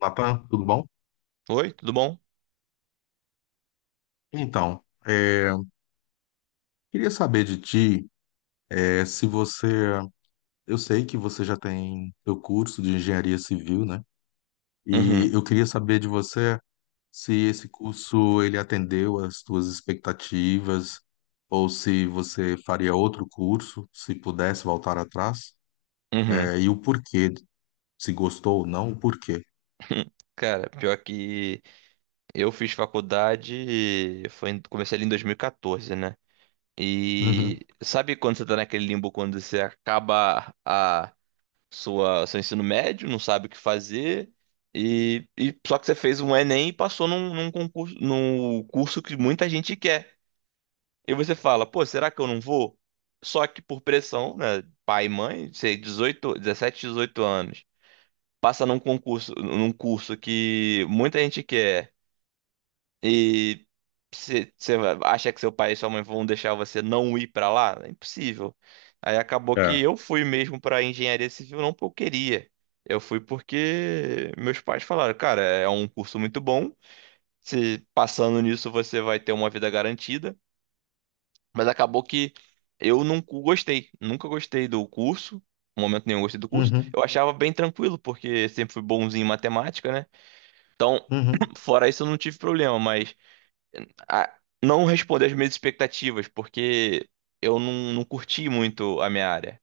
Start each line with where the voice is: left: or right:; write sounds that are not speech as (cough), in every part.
left: Natan, tudo bom?
right: Oi, tudo bom?
left: Então, queria saber de ti, se você, eu sei que você já tem seu curso de engenharia civil, né? E
right: Uhum,
left: eu queria saber de você se esse curso ele atendeu às tuas expectativas ou se você faria outro curso, se pudesse voltar atrás,
right: uhum.
left: e o porquê, se gostou ou não, o porquê.
right: (laughs) Cara, pior que eu fiz faculdade, foi, comecei ali em 2014, né?
left: Uhum.
right: E sabe quando você tá naquele limbo quando você acaba a sua seu ensino médio, não sabe o que fazer e só que você fez um Enem e passou num concurso, num curso que muita gente quer. E você fala, pô, será que eu não vou? Só que por pressão, né? Pai e mãe, sei, 18, 17, 18 anos. Passa num concurso, num curso que muita gente quer e você acha que seu pai e sua mãe vão deixar você não ir pra lá? É impossível. Aí acabou que
left: É.
right: eu fui mesmo pra engenharia civil não porque eu queria. Eu fui porque meus pais falaram, cara, é um curso muito bom. Se passando nisso você vai ter uma vida garantida. Mas acabou que eu não gostei, nunca gostei do curso. Em momento nenhum gostei do curso.
left: Uhum.
right: Eu achava bem tranquilo, porque sempre fui bonzinho em matemática, né? Então,
left: Uhum.
right: (clears throat) fora isso, eu não tive problema, mas ah, não responder às minhas expectativas, porque eu não curti muito a minha área.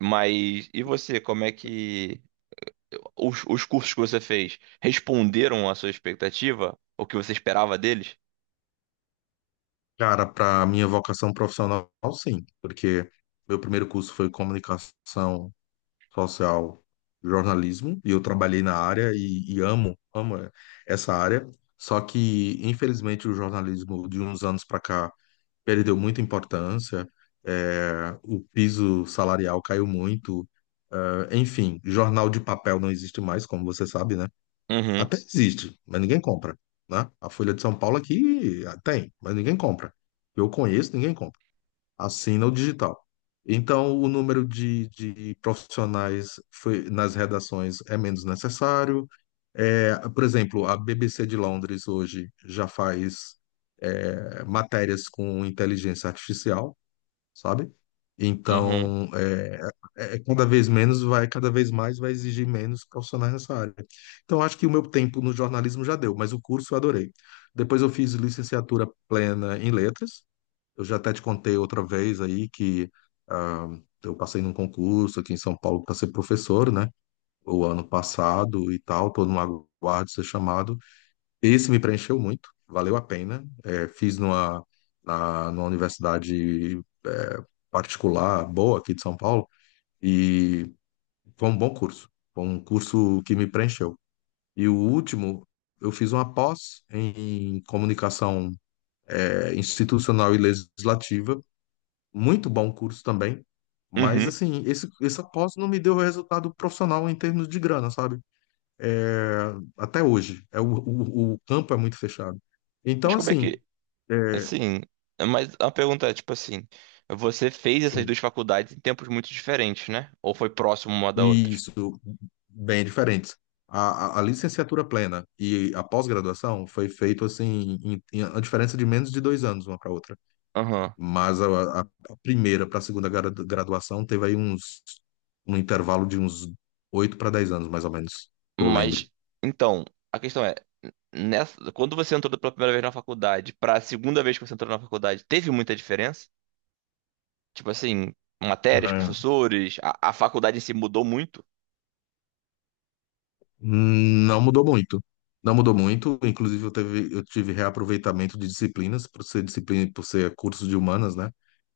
right: Mas e você, como é que os cursos que você fez responderam à sua expectativa? O que você esperava deles?
left: Cara, para minha vocação profissional, sim, porque meu primeiro curso foi comunicação social, jornalismo, e eu trabalhei na área e amo essa área. Só que, infelizmente, o jornalismo de uns anos para cá perdeu muita importância, o piso salarial caiu muito, enfim, jornal de papel não existe mais, como você sabe, né?
right: Uhum,
left: Até existe, mas ninguém compra, né? A Folha de São Paulo aqui tem, mas ninguém compra. Eu conheço, ninguém compra. Assina o digital. Então, o número de profissionais foi- nas redações é menos necessário. É, por exemplo, a BBC de Londres hoje já faz matérias com inteligência artificial, sabe?
right: uhum,
left: Então, é cada vez menos vai, cada vez mais vai exigir menos profissionais nessa área. Então, acho que o meu tempo no jornalismo já deu, mas o curso eu adorei. Depois eu fiz licenciatura plena em letras. Eu já até te contei outra vez aí que ah, eu passei num concurso aqui em São Paulo para ser professor, né? O ano passado e tal, estou no aguardo de ser chamado. Esse me preencheu muito, valeu a pena. É, fiz numa universidade é, particular boa aqui de São Paulo e foi um bom curso, foi um curso que me preencheu. E o último, eu fiz uma pós em comunicação institucional e legislativa, muito bom curso também, mas
right: uhum.
left: assim, essa pós não me deu resultado profissional em termos de grana, sabe? É, até hoje. É, o campo é muito fechado.
right: Mas
left: Então,
right: como é
left: assim,
right: que,
left: é,
right: assim, mas a pergunta é, tipo assim, você fez essas
left: sim,
right: duas faculdades em tempos muito diferentes, né? Ou foi próximo uma da
left: e
right: outra?
left: isso bem diferentes. A licenciatura plena e a pós-graduação foi feito assim, em a diferença de menos de dois anos uma para outra.
right: Aham.
left: Mas a primeira para a segunda gra- graduação teve aí uns um intervalo de uns oito para dez anos, mais ou menos, que eu lembro.
right: Mas, então, a questão é nessa, quando você entrou pela primeira vez na faculdade para a segunda vez que você entrou na faculdade, teve muita diferença? Tipo assim, matérias, professores, a faculdade em si mudou muito?
left: Não mudou muito. Não mudou muito. Inclusive, eu tive reaproveitamento de disciplinas, por ser disciplina, por ser curso de humanas, né?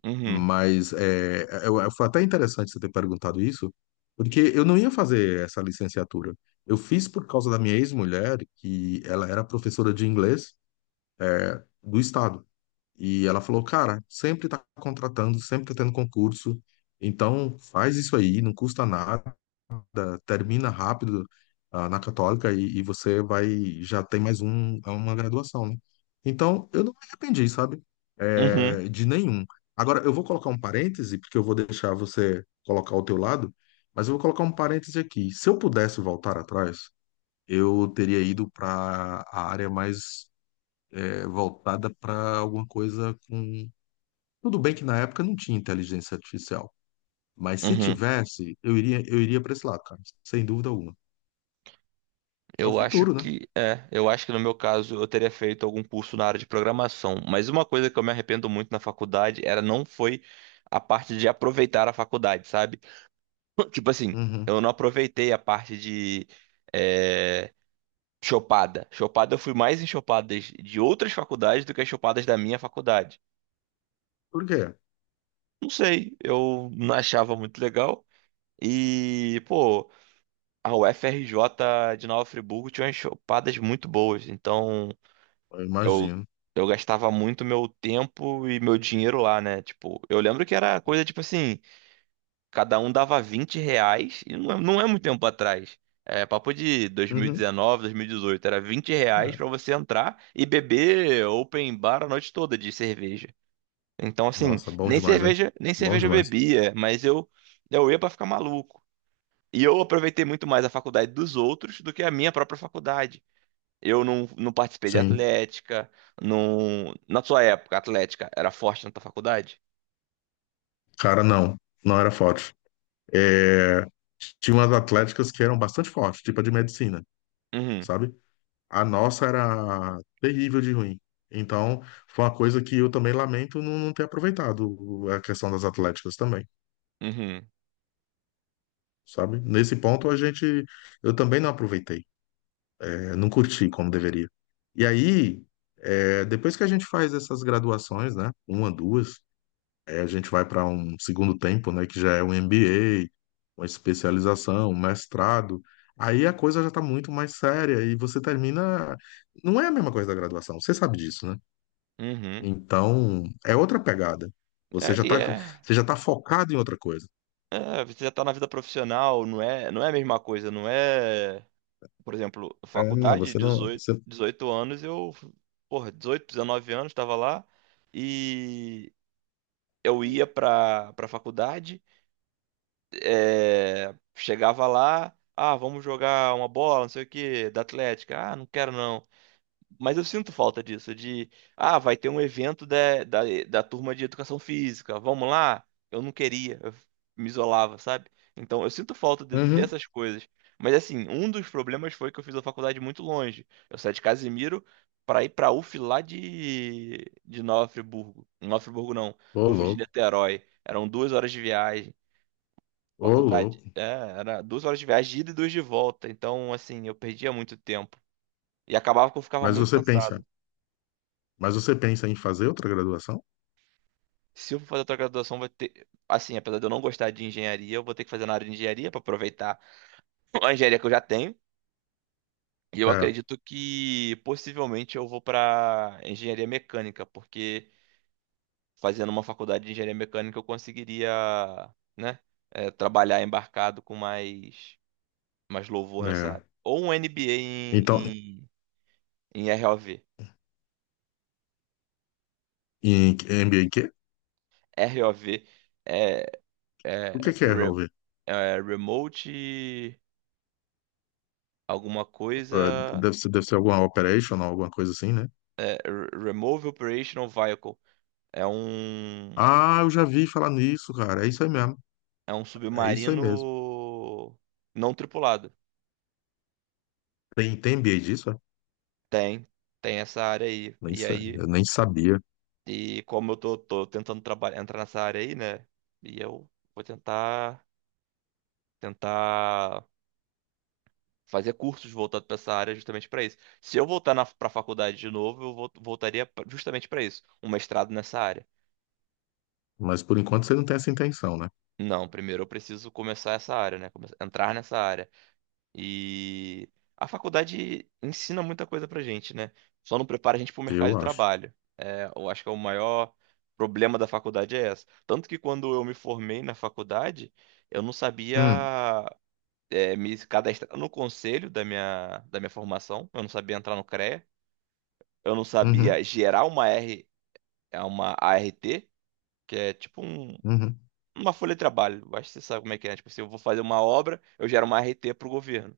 right: Uhum,
left: Mas foi até interessante você ter perguntado isso, porque eu não ia fazer essa licenciatura. Eu fiz por causa da minha ex-mulher, que ela era professora de inglês do estado. E ela falou, cara, sempre tá contratando, sempre tá tendo concurso, então faz isso aí, não custa nada da- termina rápido, na Católica e você vai já tem mais um, é uma graduação, né? Então, eu não me arrependi, sabe?
right: uhum,
left: É, de nenhum. Agora, eu vou colocar um parêntese, porque eu vou deixar você colocar o teu lado, mas eu vou colocar um parêntese aqui. Se eu pudesse voltar atrás, eu teria ido para a área mais voltada para alguma coisa com. Tudo bem que na época não tinha inteligência artificial, mas se
right: uhum.
left: tivesse, eu iria para esse lado, cara, sem dúvida alguma. É o
right: Eu acho
left: futuro, né?
right: que é, eu acho que no meu caso eu teria feito algum curso na área de programação, mas uma coisa que eu me arrependo muito na faculdade era não foi a parte de aproveitar a faculdade, sabe? (laughs) Tipo assim,
left: Uhum.
right: eu não aproveitei a parte de é, Chopada, eu fui mais em chopadas de outras faculdades do que as chopadas da minha faculdade.
left: Por quê?
right: Não sei, eu não achava muito legal. E, pô, a UFRJ de Nova Friburgo tinha umas chopadas muito boas. Então,
left: Eu
right: eu,
left: imagino.
right: eu gastava muito meu tempo e meu dinheiro lá, né? Tipo, eu lembro que era coisa tipo assim. Cada um dava R$ 20, e não é, não é muito tempo atrás. É papo de dois dois mil mil e
left: Uhum.
right: dezenove, 2018. Era R$ 20
left: É.
right: pra você entrar e beber open bar a noite toda de cerveja. Então, assim,
left: Nossa, bom
right: nem
left: demais, hein?
right: cerveja, nem
left: Bom
right: cerveja eu
left: demais.
right: bebia, mas eu ia pra ficar maluco. E eu aproveitei muito mais a faculdade dos outros do que a minha própria faculdade. Eu não participei de
left: Sim.
right: atlética, não... Na sua época, a atlética era forte na tua faculdade?
left: Cara, não. Não era forte. É... Tinha umas atléticas que eram bastante fortes, tipo a de medicina,
right: Uhum,
left: sabe? A nossa era terrível de ruim. Então, foi uma coisa que eu também lamento não ter aproveitado a questão das atléticas também,
right: uhum,
left: sabe? Nesse ponto, a gente... Eu também não aproveitei. Eu não curti como deveria. E aí, é, depois que a gente faz essas graduações, né, uma, duas, é, a gente vai para um segundo tempo, né, que já é um MBA, uma especialização, um mestrado. Aí a coisa já está muito mais séria e você termina. Não é a mesma coisa da graduação, você sabe disso, né?
right: uhum.
left: Então, é outra pegada. Você
right: É,
left: já
right: e
left: está
right: é.
left: Você já tá focado em outra coisa.
right: É, você já tá na vida profissional, não é, não é a mesma coisa, não é, por exemplo,
left: É,
right: faculdade,
left: você não.
right: dezoito
left: Você...
right: dezoito anos, eu, porra, 18 19 anos, tava lá e eu ia pra faculdade, chegava lá, ah, vamos jogar uma bola, não sei o quê, da Atlética, ah, não quero não. Mas eu sinto falta disso, de, ah, vai ter um evento da turma de educação física, vamos lá? Eu não queria, eu me isolava, sabe? Então eu sinto falta
left: Uhum.
right: dessas coisas. Mas assim, um dos problemas foi que eu fiz a faculdade muito longe. Eu saí de Casimiro para ir para UF lá de Nova Friburgo. Nova Friburgo não,
left: Ô,
right: UF de
left: louco,
right: Niterói. Eram 2 horas de viagem,
left: ô,
right: faculdade.
left: louco.
right: É, era 2 horas de viagem, de ida e duas de volta. Então, assim, eu perdia muito tempo. E acabava que eu ficava
left: Mas
right: muito
left: você pensa,
right: cansado.
left: mas você pensa em fazer outra graduação?
right: Se eu for fazer outra graduação, vai ter. Assim, apesar de eu não gostar de engenharia, eu vou ter que fazer na área de engenharia para aproveitar (laughs) a engenharia que eu já tenho. E eu
left: É,
right: acredito que possivelmente eu vou para engenharia mecânica, porque fazendo uma faculdade de engenharia mecânica eu conseguiria, né, trabalhar embarcado com mais, louvor nessa
left: é.
right: área. Ou um MBA
left: Então,
right: em ROV.
left: em NBA quê?
right: ROV é, é,
left: O que que é,
right: re-
left: Robert?
right: é Remote alguma
left: É,
right: coisa.
left: deve ser, alguma operation, alguma coisa assim, né?
right: É, Remove Operational Vehicle. É um,
left: Ah, eu já vi falar nisso, cara. É isso aí mesmo.
right: é um
left: É isso aí mesmo.
right: submarino não tripulado.
left: Tem, tem NBA disso, é?
right: Tem, tem essa área aí.
left: Nem,
right: E
left: sa-
right: aí,
left: eu nem sabia.
right: e como eu tô tentando trabalhar, entrar nessa área aí, né? E eu vou tentar fazer cursos voltados para essa área justamente para isso. Se eu voltar na, para a faculdade de novo, eu voltaria justamente para isso, um mestrado nessa área.
left: Mas por enquanto você não tem essa intenção, né?
right: Não, primeiro eu preciso começar essa área, né? Entrar nessa área. E a faculdade ensina muita coisa pra gente, né? Só não prepara a gente pro mercado de
left: Eu acho.
right: trabalho. É, eu acho que é o maior problema da faculdade é essa. Tanto que quando eu me formei na faculdade, eu não sabia
left: Hum,
right: me cadastrar no conselho da minha formação, eu não sabia entrar no CREA, eu não
left: uhum,
right: sabia gerar uma R, é uma ART, que é tipo
left: uhum.
right: uma folha de trabalho. Acho que você sabe como é que é. Tipo, se eu vou fazer uma obra, eu gero uma ART pro governo.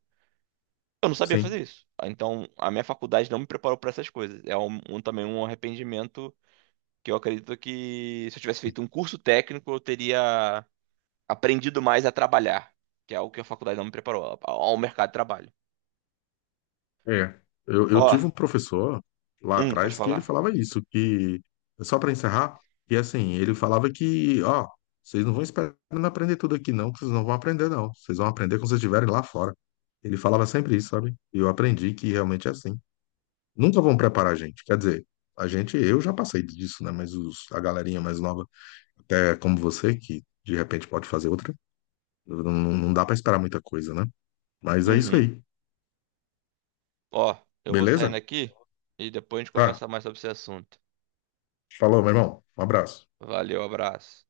right: Eu não sabia
left: Sim.
right: fazer isso. Ah, então, a minha faculdade não me preparou para essas coisas. Também um arrependimento que eu acredito que se eu tivesse feito um curso técnico, eu teria aprendido mais a trabalhar, que é algo que a faculdade não me preparou ao mercado de trabalho.
left: É, eu
right: Ó,
left: tive um professor lá
right: pode
left: atrás que ele
right: falar.
left: falava isso, que, só para encerrar, que assim, ele falava que, ó, vocês não vão esperar aprender tudo aqui não, que vocês não vão aprender não, vocês vão aprender quando vocês estiverem lá fora. Ele falava sempre isso, sabe? E eu aprendi que realmente é assim. Nunca vão preparar a gente, quer dizer, a gente, eu já passei disso, né, mas os, a galerinha mais nova, até como você, que de repente pode fazer outra, não dá para esperar muita coisa, né? Mas é isso
right: Uhum.
left: aí,
right: Ó, eu vou saindo
left: beleza?
right: aqui e depois a gente
left: Tá,
right: conversa mais sobre esse assunto.
left: falou, meu irmão, um abraço.
right: Valeu, abraço.